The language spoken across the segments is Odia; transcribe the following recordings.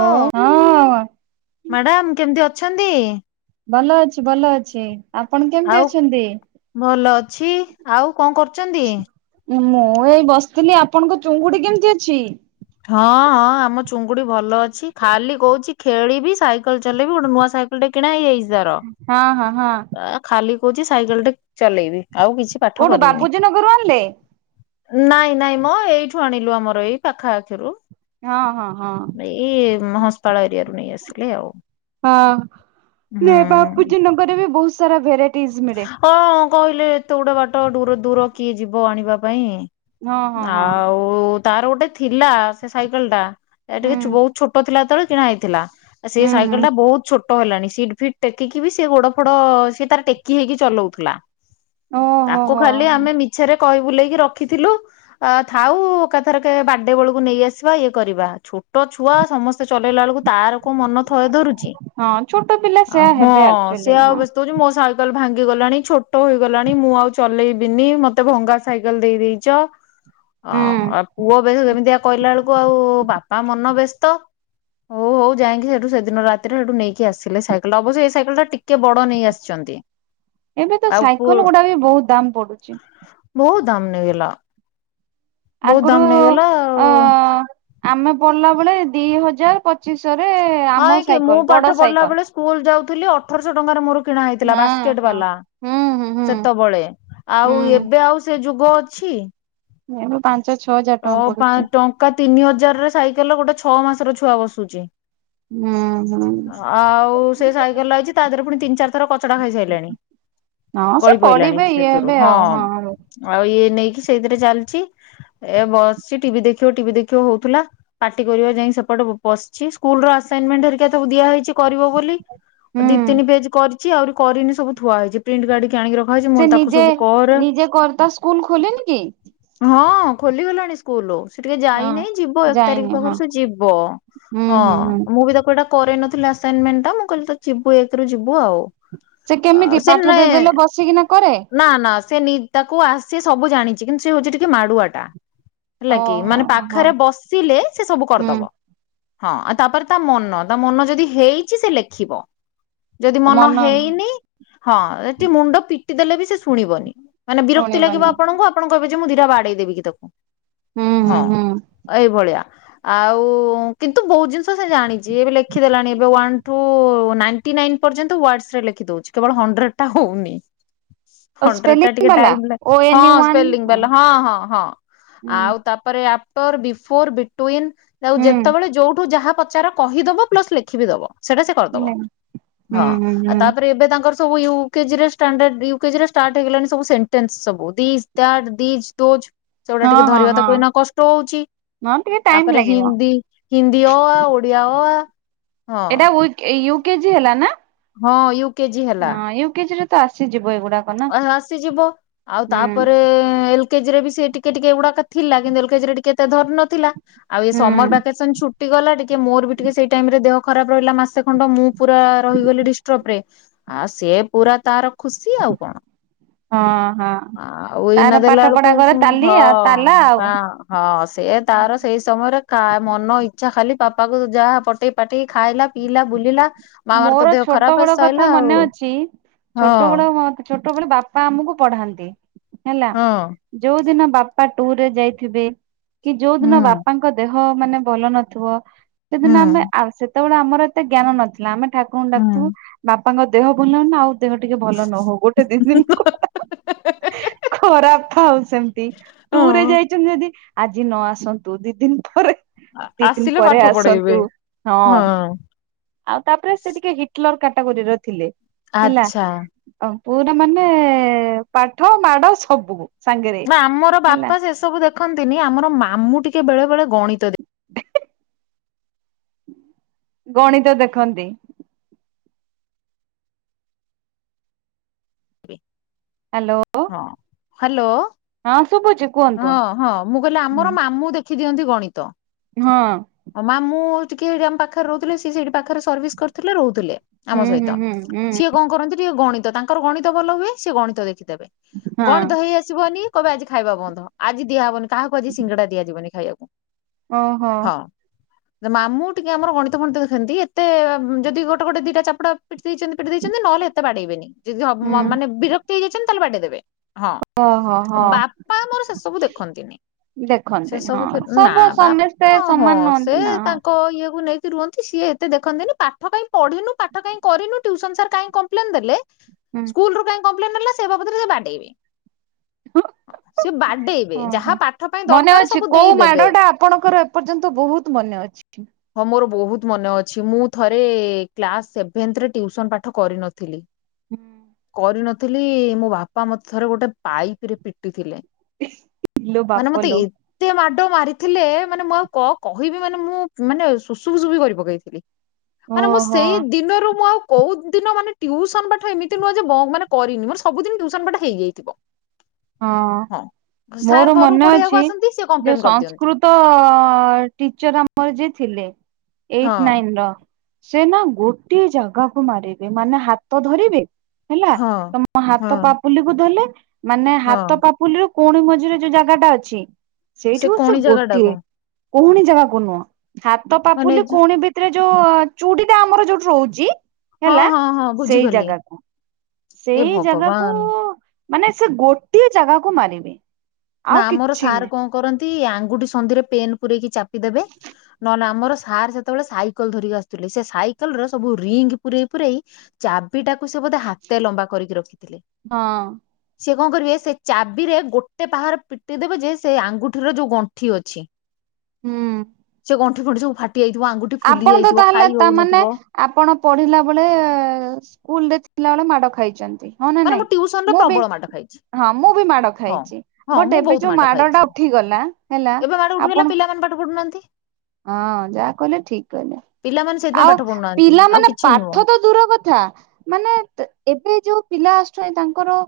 ହଁ ମାଡ଼ାମ କେମିତି ଅଛନ୍ତି? ଭଲ ଅଛି ଭଲ ଅଛି ଆପଣ କେମିତି ଆଉ ଅଛନ୍ତି? ଭଲ ଅଛି। ଆଉ କଣ କରୁଚନ୍ତି? ମୁଁ ଏଇ ବସିଥିଲି, ଆପଣଙ୍କ ଚୁଙ୍ଗୁଡି କେମିତି ଅଛି? ହଁ ହଁ ଆମ ଚୁଙ୍ଗୁଡି ଭଲ ଅଛି, ଖାଲି କୋହୁଚି ଖେଳିବି ସାଇ କଲ୍ ଚଲେଇବି ବି ଗୋଟେ ନୂଆ ସାଇକେଲ ଟେ କିଣା ହେଇଯାଇଚି ତାର ହଁ ହଁ ହଁ ଅଁ ଖାଲି କୋହୁଚି ସାଇକେଲ ଟେ ଚଲେଇବି ଆଉ କିଛି ପାଠ କୋଉଠୁ କରିବିନି। ବାପୁଜୀ ନଗରରୁ ଆଣିଲେ? ନାଇଁ ନାଇଁ ମ ଏଇଠୁ ଆଣିଲୁ ଆମର ଏଇ ପାଖ ଆଖିରୁ। ହଁ ହଁ ହଁ। ଏଇ ମହସ୍ପାଳ ଏରିଆରୁ ନେଇ ଆସିଲେ ଆଉ। ହଁ ହୁଁ। ନାଇଁ ବାପୁଜୀ ନଗରରେ ବି ବହୁତ ସାରା ଭେରାଇଟିଜ୍ ମିଳେ। ହଁ କହିଲେ ଏତେ ଗୁଡେ ବାଟ ଡୁର ଦୂର କିଏ ଯିବ ଆଣିବା ପାଇଁ? ହଁ ହଁ ହଁ ଆଉ ତାର ଗୋଟେ ଥିଲା ସେ ସାଇକେଲ ଟା ଏ ଟିକେ ହୁଁ ଛୁ ଛୋଟୋ ଥିଲା ଯେତୋବେଳେ କିଣା ହେଇଥିଲା। ଆ ସିଏ ହୁଁ ସାଇକେଲ ହୁଁ ଟା ବହୁତ ଛୋଟୋ ହେଲାଣି ସିଟ୍ ଫିଟ୍ ଟେକିକି ବି ସେ ଗୋଡ ଫୋଡ ସିଏ ତାର ଟେକ କି ହେଇକି ଚଲୋଉଥିଲା ଓହୋ ତାକୁ ହୋ। ଖାଲି ଆମେ ମିଛରେ କହି ବୁଲେଇକି ରଖିଥିଲୁ ଆଁ ଥାଉ ଏକାଥରକେ ବାର୍ଡେ ବୋଳୁକୁ ନେଇ ଆସିବା ଇଏ କରିବା ଛୋ ଛୋଟ ଛୁଆ ସମସ୍ତେ ଚଲେଇଲା ବେଳକୁ ତାର କୋଉ ମନ ଥୟ ଧରୁଚି। ହଁ ଛୋଟ ପିଲା ଆଉ ସେୟା ହଁ ହେବେ ଆକ୍ଚୁଆଲି ସିଏ ଆଉ ହଁ ବ୍ୟସ୍ତ ହୋଉଚି ମୋ ସାଇ କଲ୍ ଭାଙ୍ଗି ଗଲାଣି ଛୋଟୋ ହେଇଗଲାଣି ମୁଁ ଆଉ ଚଲେଇବିନି ମତେ ଭଙ୍ଗା ସାଇକେଲ ଦେଇ ଦେଇଚ। ହୁଁ। ହଁ ଆଉ ପୁଅ ବେ ଏମିତିଆ କହିଲା ବେଳକୁ ଆଉ ବାପା ମନ ବେସ୍ତ ହୋଉ ହୋଉ ଯାଇକି ସେଠୁ ସେଦିନ ରାତିରେ ହେଟୁ ନେଇକି ଆସିଲେ ସାଇକେଲ ଟା ଅବଶ୍ୟ ଏ ସାଇକେଲ ଟା ଟିକେ ବଡ ନେଇ ଆସିଛନ୍ତି। ଏବେ ତ ଆଉ ପୁ ସାଇକଲ ଗୁଡା ବି ବହୁତ ଦାମ୍ ପଡୁଚି। ଦାମ୍ ନେଇଗଲା ବହୁତ ଦାମ ଆଗୁରୁ ନେଇଗଲା ଆଉ। ଅଁ ଆମେ ପଢିଲା ବେଳେ ଦିହଜାର ପଚିଶ ହଁ ଏକି ମୁଁ ପାଠ ପଢିଲା ବେଳେ ସ୍କୁଲ ଯାଉଥିଲି ଅଠରଶହ ଟଙ୍କାରେ ମୋର କିଣା ହେଇଥିଲା ହଁ ବାସକେଟ ହଁ। ବାଲା ହୁଁ ହୁଁ ହୁଁ ସେତୋବେଳେ ଆଉ ହୁଁ ଏବେ ଆଉ ସେ ଯୁଗ ଅଛି। ଏବେ ପା ଟ ପା ଟଙ୍କା ତିନି ହଜାରରେ ସାଇକେଲରେ ଗୋଟେ ଛଅ ମାସର ଛୁଆ ବସୁଚି ହୁଁ ହୁଁ ଆଉ ସେ ସାଇକେଲ ଆଇଚି ତା ଦେହରେ ପୁଣି ତିନି, ଚାରି ଥର କଚ ଚଡା ଖାଇସାଇଲାଣି ହଁ ସେ ଗଳି ପଇଲାଣି ପଢିବେ ଇଏ ସେଥିରୁ ହେବେ ହଁ ଆଉ ଆଉ ଇଏ ନେଇକି ସେଇଥିରେ ଚାଲିଚି ଏ ବସିଛି ଟିଭି ଦେଖିବ ଟିଭି ଦେଖିବ ହୋଉଥିଲା ପାଟି କରିବ ଯାଇ ସେପଟେ ବୋ ବସିଛି ସ୍କୁଲ ରୁ ଆସ ଆସାଇନମେଣ୍ଟ ହାରିକା ସଵୁ ଦିଆହେଇଚି କରିବ ବୋଲି ଦି, ହୁଁ। ତିନି ପେଜ କରିଚି ଆହୁରି କରିନି ସବୁ ଥୁଆ ହେଇଚି ପ୍ରିଣ୍ଟ କାଡିକି କି ଆଣିକି ରଖାହେଇଚି ମୁଁ ସେ କହିଲି ତାକୁ ନିଜେ ସବୁ କର ନିଜେ କରି ତା ସ୍କୁଲ ଖୋଲିନି କି? ହଁ। ଖୋଲିଗଲାଣି ସ୍କୁଲ? ସେ ଟିକେ ହଁ ଯାଇନେହିଁ ଯିବ ଏକ ତାରିଖ ଯାଇନି ପାଖରୁ ହଁ ସେ ଯିବ ହୁଁ ହଁ ହୁଁ ହୁଁ। ମୁଁ ବି ତାକୁ ଏଇଟା କରେଇ ନଥିଲା ଆସାଇନମେଣ୍ଟା ମୁଁ କହିଲି ତ ଯିବୁ ଏକଥରୁ ଯିବୁ ସେ ଯିଵୁ କେମିତି ଆଉ ସେ ପାଠ ନେଁ ଦେଇଦେଲେ ବସିକିନା କରେ ନା ନା। ସେ ତାକୁ ଆସି ସବୁ ଜାଣିଛି କିନ୍ତୁ ସେ ହଉଛି ଟିକେ ମାଡୁଆଟା ହେଲା କି ଓହୋ ମାନେ ହଁ ହଁ ପାଖରେ ବସିଲେ ସେ ସବୁ କରିଦବ ହୁଁ। ହଁ ଆଉ ତାପରେ ତା ମନ ତା ମନ ଯଦି ହେଇଛି ସେ ଲେଖିବ ଯଦି ମନ ହେଇନି ହଁ ସେଠି ମୁଣ୍ଡ ପିଟି ଦେଲେ ବି ସେ ଶୁଣିବନି ମାନେ ବିରକ୍ତି ଶୁଣିବନି ଲାଗିବ ହୁଁ ଆପଣଙ୍କୁ ଆପଣ କହିବେ ଯେ ମୁଁ ଦିଟା ବାଡେଇ ଦେବି କି ତାକୁ। ହଁ ହୁଁ ହୁଁ। ଏଇ ଭଳିଆ ଆଉ କିନ୍ତୁ ବହୁତ ଜିନିଷ ସେ ଜାଣିଛି ଏବେ ଲେଖିଦେଲାଣି ଏବେ ୱାନ ଠୁ ନାଇନଟିନାଇ ପର୍ଯ୍ୟନ୍ତ ୱାଡସରେ ଲେଖି ଦଉଛି କେବଳ ହଣ୍ଡ୍ରେଡ ଟା ହଉନି। ହଣ୍ଡ୍ରେଡଟା ଟିକେ ଟାଇମ ଲା ହଁ ସ୍ପେଲିଙ୍ଗ ବାଲା ହଁ ହଁ ହଁ। ଆଉ ତାପରେ ଆଫ୍ଟର, ବିଫୋର, ବିଟଉଇନ୍ ତାକୁ ଯେତେବେଳେ ଯୋଉଠୁ ଯାହା ପଚାର କହିଦବ ପ୍ଲସ ଲେଖି ବିି ଦବ ସେଇଟା ସେ କରିଦବ ହଁ ତାପରେ ଏବେ ତାଙ୍କର ସବୁ ୟୁ କେଜିରେ ଷ୍ଟାଣ୍ଡାର୍ଡ ୟୁ କେଜିରେ ଷ୍ଟାର୍ଟ ହେଇଗଲାଣି ସବୁ ସେଣ୍ଟେନ୍ସ ସବୁ ଡ଼ିସ ଦ୍ୟାଟ ଦିଜ ଦୋଜ। ସେଗୁଡା ହଁ ଟିକେ ହଁ ଧରିବା ହଁ ତାକୁ ଏଇନା କଷ୍ଟ ହଉଛି ହଁ ଟିକେ ଟାଇମ ତାପରେ ଲାଗିବ। ହିନ୍ଦୀ ହିନ୍ଦୀ ଅ, ଆ ଓଡିଆ ଅ, ଆ ଏଇଟା ହଁ। କେଜି ହେଲା ନା? ହଁ ୟୁ କେଜି ହେଲା ନାଁ ୟୁକେଜିରେ ତ ଆସିଯିବ। ଏଗୁଡାକ ନା। ଆସିଯିବ ଆଉ ହୁଁ ତାପରେ ଏଲ କେଜିରେ ବି ସେ ଟିକେ ଟିକେ ଏଗୁଡାକ ଥିଲା କିନ୍ତୁ ଏଲକେଜିରେ ଟିକେ ଏତେ ଧରି ନଥିଲା। ଆଉ ଏ ହୁଁ ସମର ଭ୍ୟାକେସନ ଛୁଟି ଗଲା ଟିକେ ମୋର ବି ଟିକେ ସେଇ ଟାଇମରେ ଦେହ ଖରାପ ରହିଲା ମାସେ ଖଣ୍ଡ ମୁଁ ପୁରା ରହିଗଲି ଡିଷ୍ଟର୍ବରେ ଆଉ ସେ ପୁରା ତାର ଖୁସି ଆଉ କଣ। ହଁ ହଁ। ଆଉ ତାର ଏଇନା ପାଠ ଦେଲା ପଢା ବେଳକୁ ଘରେ ତାଲି ଆଉ ତାଲା ଆଉ ହଁ ହଁ ସେ ତାର ସେଇ ସମୟରେ କା ମନ ଇଚ୍ଛା ଖାଲି ବାପା କୁ ଯାହା ପଟେଇ ପାଟେଇ ଖାଇଲା ପିଇଲା ବୁଲିଲା। ମାମାର ତ ମୋର ଦେହ ଛୋଟ ଖରାପ ବେଳ ସଇଲା କଥା ଆଉ ମନେ ଅଛି ହଁ ଛୋଟ ବେଳ ମୋ ବେଳେ ବାପା ଆମକୁ ପଢାନ୍ତି ହେଲା ହଁ ଯୋଉ ଦିନ ବାପା ଟୁରରେ ଯାଇଥିବେ କି ଯୋଉ ହୁଁ ଦିନ ବାପାଙ୍କ ଦେହ ମାନେ ଭଲ ନଥିବ ହୁଁ ସେଦିନ ଆମେ ସେତେବେଳେ ଆମର ଏତେ ଜ୍ଞାନ ନଥିଲା ଆମେ ଠାକୁରଙ୍କୁ ହୁଁ ଡାକୁଥିବୁ ବାପା ତାଙ୍କ ଦେହ ଭଲ ହଉ ନା ଆଉ ଦେହ ଟିକେ ଭଲ ନ ହଉ ଗୋଟେ ଦି ଦିନ ଖରା ଥାଉ ସେମିତି ହଁ। ଟୁରେ ଯାଇଛନ୍ତି ଯଦି ଆଜି ନ ଆସନ୍ତୁ ଦି ଦିନ ପରେ ଦି ଦିନ ଆସିଲେ ପରେ ପାଠ ପଢେଇବେ। ଆସନ୍ତୁ ହଁ। ଆଉ ତାପରେ ସେ ଟିକେ ହିଟଲର କାଟାଗୋରୀର ଥିଲେ। ହେଲା ଆଚ୍ଛା। ପୁରା ମାନେ ପାଠ ମାଡ ସବୁ ସାଙ୍ଗରେ ନା ଆମର ହେଲା ବାପା ସେସବୁ ଦେଖନ୍ତିନି ଆମର ମାମୁଁ ଟିକେ ବେଳେ ବେଳେ ଗଣିତ ଦ ଗଣିତ ଦେଖନ୍ତି। ହ୍ୟାଲୋ। ହଁ ହ୍ୟାଲୋ ହଁ ଶୁଭୁଛି କୁହନ୍ତୁ ହଁ ହଁ ମୁଁ କହିଲି ଆମର ହୁଁ ମାମୁଁ ଦେଖ ଦେଖି ଦିଅନ୍ତି ଗଣିତ ହଁ ମାମୁଁ ଟିକେ ଆମ ପାଖରେ ରହୁଥିଲେ ସିଏ ସେଇଠି ପାଖରେ ସର୍ଭିସ୍ କରିଥିଲେ ରହୁଥିଲେ ଆମ ହୁଁ ସହିତ ହୁଁ ହୁଁ ହୁଁ ସିଏ କଣ କରନ୍ତି ଟିକେ ଗଣିତ ତାଙ୍କର ଗଣିତ ଗ ଭଲ ହୁଏ ସେ ଗଣିତ ଦେଖିଦେବେ ହଁ ଗଣିତ ହେଇ ଆସିବନି କବେ ଆଜି ଖାଇବା ବନ୍ଧ ଆଜି ଦିଆ ହବନି କାହା ଆଜି ସିଙ୍ଗଡ଼ା ଦିଆ ଯିବନି ଖାଇଆକୁ ଓହୋ। ମାମୁ ଟିକେ ଆମର ଗଣିତ ଫଣିତ ଦେଖନ୍ତି ଏତେ ଯଦି ଗୋଟେ ଗୋଟେ ଦିଟା ଚାପୁଡା ପିଟି ଦେଇଛନ୍ତି ପିଟି ଦେଇଛନ୍ତି ନହେଲେ ଏତେ ବାଡେଇବେନି ଯଦି ହୁଁ ମାନେ ବିରକ୍ତି ହେଇଯାଇଛନ୍ତି ତାହେଲେ ବାଡେଇ ଦେବେ। ହଁ ଓହୋ ହଁ ବାପା ଆମର ସେ ସବୁ ଦେଖନ୍ତିନି। ସେ ଦେଖନ୍ତିନି ହଁ ସବୁ ନା ସମସ୍ତେ ବାପା ହଁ ସମାନ ସେ ନୁହନ୍ତି ନା ତାଙ୍କ ଇଏ କୁ ନେଇ ରୁହନ୍ତି ସିଏ ଏତେ ଦେଖନ୍ତିନି ପାଠ କାଇଁ ପଢିନୁ ପାଠ କାଇଁ କରିନୁ ଟିଉସନ ସାର୍ କାଇଁ କମ୍ପ୍ଲେନ ଦେଲେ? ହୁଁ ସ୍କୁଲ ରୁ କାଇଁ କପ୍ଲେନ ଆଇଲା ସେ ବାବଦରେ ସେ ବାଡେଇବେ। ସେ ବାଡେଇବେ ହଁ। ଓ ଯାହା ହୋ ପାଠ ପାଇଁ ମନେ ଦରକାର ଅଛି ସବୁ କୋଉ ଦେଇଦେବେ। ମାଡ ଟା ଆପଣଙ୍କର ଏପର୍ଯ୍ୟନ୍ତ ବହୁତ ମ ମନେ ଅଛି? ହଁ ମୋର ବହୁତ ମନେ ଅଛି ମୁଁ ଥରେ କ୍ଲାସ ସେଭେନ ଯେ ରେ ଟିଉସନ ପାଠ କରିନଥିଲି। ହୁଁ। କରିନଥିଲି ମୋ ବାପା ମତେ ଥରେ ଗୋଟେ ପାଇପ ରେ ପିଟିଥିଲେ। ଇଲୋ ମାନେ ମତେ ବାପଲୋ ଏତେ ମା ଡ ମାରିଥିଲେ ମାନେ ମୁଁ କ କହିବି ମାନେ ମୁଁ ମାନେ ସୁସୁ ଫୁସୁ ବି କରି ପକେଇଥିଲି। ମାନେ ମୁଁ ଓହୋ ସେଇ ଦିନରୁ ମୁଁ ଆଉ କୋଉ ଦିନ ମାନେ ଟିଉସନ ପାଠ ଏମିତି ନୁହେଁ ଯେ ମାନେ କରିନି ମୋର ସବୁଦିନ ଟ୍ୟୁସନ ପାଠ ହେଇଯାଇଥିବ। ହଁ ହଁ ସାର୍ ମୋର ଘରକୁ ମନେ ପଢେଇବାକୁ ଅଛି। ଆସନ୍ତି ସେ କମ୍ପ୍ଲେନ ଯୋଉ କରିଦିଅନ୍ତି। ସଂସ୍କୃତ ଟିଚର ଆମର ଯିଏ ଥିଲେ। ଏଇଟ ହଁ ନାଇନ ର। ସେ ନା ଗୋଟେ ଜାଗାକୁ ମାରିବେ ମାନେ ହାତ ଧରିବେ। ହେଲା ହଁ ତମ ହଁ ହାତ ପାପୁଲି କୁ ଧରିଲେ ମାନେ ହଁ ହାତ ପାପୁଲିରୁ କୋହୁଣି ମଝିରେ ଯୋଉ ଜାଗାଟା ଅଛି ସେଇଠି ସେ କଣି ବସିକି ଜାଗା ଗୋଟିଏ। ଟାକୁ କୋହୁଣି ଯିବାକୁ ନୁହଁ ହାତ ପାପୁଲି ମାନେ କୋହୁଣି ଭିତରେ ଯୋଉ ଚୁଡିଟା ଆମର ଯୋଉଠି ରହୁଛି ହଁ ହେଲା ହଁ ହଁ ସେଇ ବୁଝିଗଲି ଜାଗାକୁ। ଏ ସେଇ ଜାଗାକୁ ଭଗବାନ ମାନେ ସେ ଗୋଟିଏ ଜାଗାକୁ ମାରିବେ। ନା ଆଉ ଆମର କିଛି ସାର୍ ନାହିଁ କଣ କରନ୍ତି? ଆଙ୍ଗୁଠି ସନ୍ଦିରେ ପେନ୍ ପୁରେଇକି ଚାପି ଦେବେ ନହେଲେ ଆମର ସାର୍ ସେତେବେଳେ ସାଇକେଲ ଧରିକି ଆସୁଥିବେ। ସାଇକେଲ ର ସବୁ ରିଙ୍ଗ ପରେଇ ପୁରେଇ ଚାବିଟା ସେ ବୋଧେ ହାତ ଲମ୍ବା କରିକି ରଖିଥିଲେ ହଁ ସେ କଣ କରିବେ ସେ ଚାବିରେ ଗୋଟେ ଗୋଟେ ପାହାରେ ପିଟି ଦେବେ ଯେ ସେ ଆଙ୍ଗୁଠିର ଯୋଉ ଗଣ୍ଠି ଅଛି। ହୁଁ। ସେ ଗଣ୍ଠି ଫଣ୍ଠି ସବୁ ଫା ଆପଣ ତ ତାହେଲେ ତାମାନେ ଆପଣ ପଢିଲା ବେଳେ ସ୍କୁଲରେ ଥିଲା ବେଳେ ମାଡ ଖାଇଛନ୍ତି ହଁ ନା ମାନେ ମୁଁ ନାଇଁ ଟିଉସନରେ ମୁଁ ବି ପ୍ରବଳ ମାଡ ଖାଇଛି ହଁ ମୁଁ ବି ମାଡ ହଁ ଖାଇଛି ହଁ ମୁଁ ବଟ ଏବେ ବହୁତ ଯୋଉ ମାଡ ଖାଇଛି ଟା ଉଠିଗଲା ହେଲା ଏବେ ମାଡ ଉଠିଗଲା ଆପଣ ପିଲାମାନେ ପାଠ ପଢୁ ନାହାନ୍ତି। ହଁ ଯାହା କହିଲେ ଠିକ କହିଲେ। ପିଲାମାନେ ସେଇଥିପାଇଁ ପାଠ ଆଉ ପଢୁନାହାନ୍ତି ଆଉ ପିଲାମାନେ କିଛି ନୁହଁ। ପାଠ ତ ଦୂର କଥା ମାନେ ଏ ଯୋଉ ପିଲା ଆସୁଛନ୍ତି ତାଙ୍କର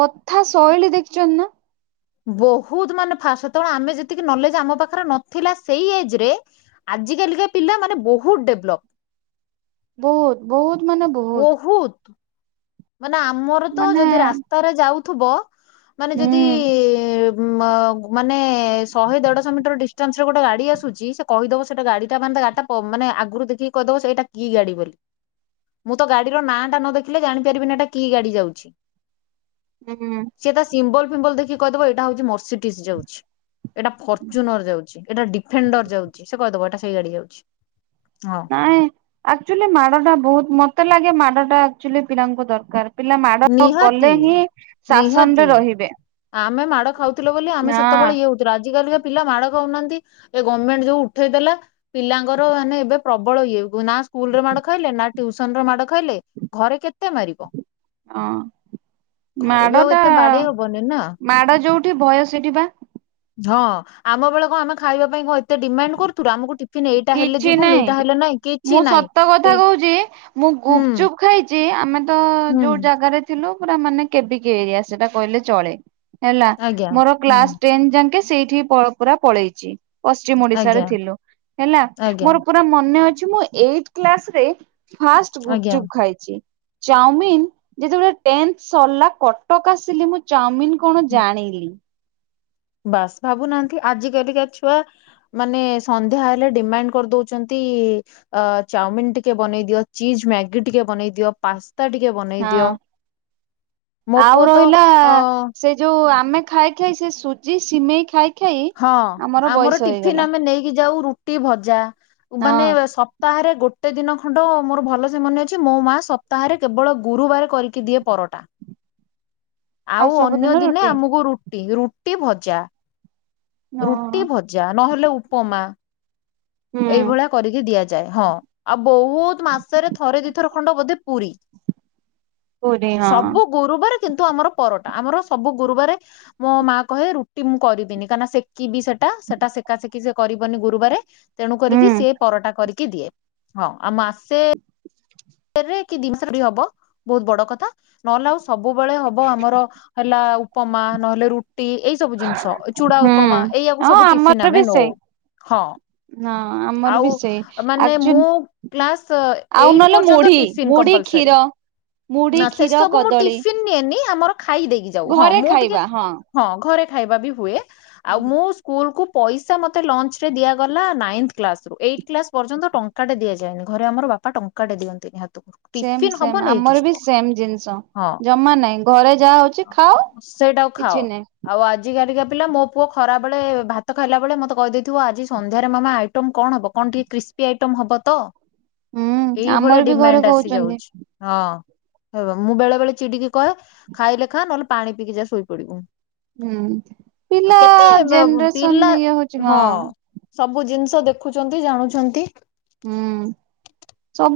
କଥା ଶୈଳୀ ଦେଖିଛନ୍ତି ନା। ବହୁତ ମାନେ ଫାଷ୍ଟ ସେ ତଳେ ଆମେ ଯେତିକି ନଲେଜ ଆମ ପାଖରେ ନଥିଲା ସେଇ ଏଜ ରେ ଆ ଆଜିକାଲିକା ପିଲାମାନୋନେ ବହୁତ ଡେଭଲପ୍। ବହୁତ ବହୁତ। ବହୁତ। ମାନେ ଆମର ତ ମାନେ ଯଦି ରାସ୍ତାରେ ଯାଉଥିବ ମାନେ ଯଦି ହୁଁ ଉ ମାନେ ଶହେ ଦେଢଶହ ମିଟର ଡିଷ୍ଟାନ୍ସ ରେ ଗୋଟେ ଗାଡି ଆସୁଛି ସେ କହିଦବ ସେଟା ଗାଡି ଟା ମାନେ ଗାଡିଟା ମାନେ ଆଗରୁ ଦେଖିକି କହିଦବ ସେଇଟା କି ଗାଡି ବୋଲି? ମୁଁ ତ ଗାଡିର ନାଁ ଟା ନ ଦେଖିଲେ ଜାଣି ପାରିବିନି କି ଗାଡି ଯାଉଛି। ହୁଁ ସେ ତା ସିମ୍ବଲ ମ୍ବଲ ଦେଖି କହିଦେବ ଏଇଟା ହଉଛି ମର୍ସିଡିସ୍ ଯାଉଛି। ଏଇଟା ଫର୍ଚୁନର ଯାଉଛି ଏଇଟା ଡିଫେଣ୍ଡର ଯାଉଛି ସେ କହିଦବ ଏଇଟା ସେଇ ଗାଡି ଯାଉଛି। ହଁ ନାଇଁ ଆକ୍ଚୁଆଲି ମାଡ ଟା ବହୁତ ମତେ ଲାଗେ ମାଡ ଟା ଆକ୍ଚୁଆଲି ପିଲାଙ୍କୁ ଦରକାର। ପିଲା ମାଡ ନିହାତି କଲେ ହିଁ ନିହାତି ଶାସନରେ ରହିବେ। ଆମେ ମାଡ଼ ଖାଉଥିଲୁ ବୋଲି ଆମେ ହଁ ସେତେବେଳେ ଇଏ ହଉଥିଲୁ ଆଜିିକାଲିକା ପିଲା ମାଡ ଖାଉନାହାନ୍ତି ଏ ଗମେଣ୍ଟ ଯୋଉ ଉଠେଇଦଲା ପିଲାଙ୍କର ମାନେ ଏବେ ପ୍ରବଳ ଇଏ ନା ସ୍କୁଲରେ ମାଡ ଖାଇଲେ ଟ୍ୟୁସନ ମାଡ ଖାଇଲେ ଘରେ କେତେ ମାରିବ। ହଁ। ଘରେ ବି ମାଡ ଆଉ ଟା ଏତେ ବାଡେଇ ହବନି ନା ମାଡ ଯୋଉଠି ଭୟ ସେଠି ପା। ହଁ ଆମ ବେଳେ କଣ ଆମେ ଖାଇବା ପାଇଁ କ ଏତେ ଡିମାଣ୍ଡ କରୁଥୁଲୁ। ଆମକୁ ଟିଫିନ ଏଇଟା ହେଲେ କିଛି ଯିବୁନି ନାହିଁ ଏଇଟା ହେଲେ ନାଇଁ କିଛି ମୁଁ ନାଇଁ ସତ କଥା ଟି କହୁଛି ମୁଁ ହୁଁ ଗୁପଚୁପ ଖାଇଛି ଆମେ ତ ହୁଁ ଯୋଉ ଜାଗାରେ ଥିଲୁ ପୁରା ମାନେ କେ ବି କେ ଏରିଆ ସେଟା କହିଲେ ଚଳେ। ହେଲା ଆଜ୍ଞା ମୋର ହୁଁ କ୍ଲାସ ଟେନ ଯାଙ୍କେ ସେଇଠି ପୁରା ପଳେଇଛି ପସ୍ ପଶ୍ଚିମ ଓଡ଼ିଶା ରେ ଆଜ୍ଞା ଥିଲୁ। ହେଲା ଆଜ୍ଞା ମୋର ପୁରା ମନେ ଅଛି ମୁଁ ଏଇଟ୍ କ୍ଲାସ୍ ରେ ଫାଷ୍ଟ ଆଜ୍ଞା ଗୁପଚୁପ୍ ଖାଇଚି। ଚାଉମିନ ଯେତେବେଳେ ଟେନ୍ଥ ସରିଲା କଟକ ଆସିଲି ମୁଁ ଚାଉମିନ କଣ ଜାଣିଲି। ବାସ୍ ଭାବୁନାହାନ୍ତି ଆଜି କାଲିକା ଛୁଆ ମାନେ ସନ୍ଧ୍ୟା ହେଲେ ଡିମାଣ୍ଡ କରିଦଉଛନ୍ତି ଚାଉମିିନ ଟିକେ ବନେଇ ଦିଅ ଚିଜ୍ ମ୍ୟାଗି ଟିକେ ବନେଇ ଦିଅ ପାସ୍ ହଁ ମୋ ଆଉ ପୁଅ ତ ରହିଲା ଅ ସେ ଯୋଉ ଆପ୍ ଆମେ ଖାଇ ଖାଇ ସେ ସୁଜି ସିମେଇ ଖାଇକି ହଁ ଆମର ଟିଫିନ ଆମେ ନେଇକି ଯାଉ ରୁଟି ଭଜା। ହଁ ମାନେ ସପ୍ତାହରେ ଗୋଟେ ଦିନ ଖଣ୍ଡ ମୋର ଭଲ ସେ ମନେ ଅଛି ମୋ ମା ସପ୍ତାହରେ କେବଳ ଗୁରୁବାର କରିକି ଦିଏ ପରଟା। ଆଉ ଅନ୍ୟ ସବୁଦିନ ଦିନେ ରୁଟି ଆମକୁ ରୁଟି, ରୁଟି ଭଜା। ହଁ। ରୁଟି ଭଜା ନହେଲେ ଉପମା। ହୁଁ ଏଇଭଳିଆ କରିକି ଦିଆଯାଏ। ହଁ ଆଉ ବହୁତ ମାସରେ ଥରେ ଦୁଇଥର ଖଣ୍ଡ ବୋଧେ ପୁରି। ପୁରୀ ହଁ ସବୁ ଗୁରୁବାରେ କିନ୍ତୁ ଆମର ପରଟା। ଆମର ସବୁ ଗୁରୁବାର ମୋ ମା କହେ ରୁଟି ମୁଁ କରିବିନି କାହିଁକିନା ସେକିବି ସେଠ ସେଟା ସେଟା ସେକା ସେକି ସେ କରିବନି ଗୁରୁବାରେ ତେଣୁ କରିକି ହୁଁ ସିଏ ପରଟା କରିକି ଦିଏ। ହଁ ଆଉ ମାସେ କେରେ କି ଦିମାସ ରେ ହବ ବହୁତ ବଡ କଥା। ନହେଲେ ଆଉ ସବୁବେଳେ ହବ ଆମର ହେଲା ଉପମା ନହେଲେ ରୁଟି ଏଇ ସବୁ ଜିନିଷ ଚୁଡା ହୁଁ ଉପମା ଏଇଆକୁ ହଁ ସବୁ ଟିଫିନ୍ ଆମର ଆମେ ବି ନଉ। ସେଇ। ହଁ ହଁ ଆମର ଆଉ ବି ସେଇ ମାନେ ଆକ୍ଚୁଆଲି ମୁଁ କ୍ଲାସ୍ ଆଉ ଏଇଟ୍ ନହେଲେ ପର୍ଯ୍ୟନ୍ତ ପର୍ଯ୍ୟନ୍ତ ମୁଁ ମୁଢି ଟିଫିନ୍ ମୁଢି କମ୍ପଲସରି। କ୍ଷୀର ମୁଢି ନା କ୍ଷୀର ସେସବୁ ମୁଁ କଦଳୀ ଟିଫିନ୍ ନିଏନି ଆମର ଖାଇ ଦେଇକି ଯାଉ। ହଁ ଘରେ ମୁଁ ଟିକେ ଖାଇବା ହଁ ଘରେ ଖାଇବା ବି ହୁଏ। ଆଉ ମୁଁ ସ୍କୁଲ କୁ ପଇସା ମୋତେ ଲଞ୍ଚ ରେ ଦିଆଗଲା ନାଇନ୍ଥ କ୍ଲାସ ରୁ ଏଇଟ୍ କ୍ଲାସ ପର୍ଯ୍ୟନ୍ତ ଟଙ୍କାଟେ ଦିଆଯାଏନି ଘରେ ଆମର ବାପା ଟଙ୍କା ଟଙ୍କା ଟେ ଦିଅନ୍ତିନି ହାତ୍ ସେମ ସେମ ଆମର ବି ସେମ ଜିନିଷ ହଁ ଜମା ନାହିଁ ଘରେ ଯାହା ହଉଛି ଖାଓ ସେଇଟାକୁ ଖାଅ ଆଉ ଆଜିକାଲିକା ପିଲା ମୋ ପୁଅ ଖରାବେଳେ ଭାତ ଖାଇଲା ବେଳେ ମତେ କହିଦେଇଥିବ ଆଜି ସନ୍ଧ୍ୟାରେ ମାମା ଆଇଟମ୍ କଣ ହବ କଣ ଟିକେ କ୍ରିସ୍ପି ପି ଆଇଟମ ହବ ତ? ହୁଁ ଏଇଭଳିଆ ଆମର ବି ଘରେ ଡିମାଣ୍ଡ ଆସି କହୁଛନ୍ତି। ଯାଉଛି ହଁ। ହବ ମୁଁ ବେଳେ ବେଳେ ଚିଡିକି କହେ ଖାଇଲେ ଖାଏ ନହେଲେ ପାଣି ପିଇକି ଯା ଶୋଇପଡିବୁ। ହୁଁ ପିଲା କେତେ ପିଲା ଜେନେରେସନ ଇଏ ହଉଛି ହଁ ସବୁ ଜିନିଷ ତ ଦେଖୁଛନ୍ତି ଜାଣୁଛନ୍ତି ହୁଁ। ସବୁ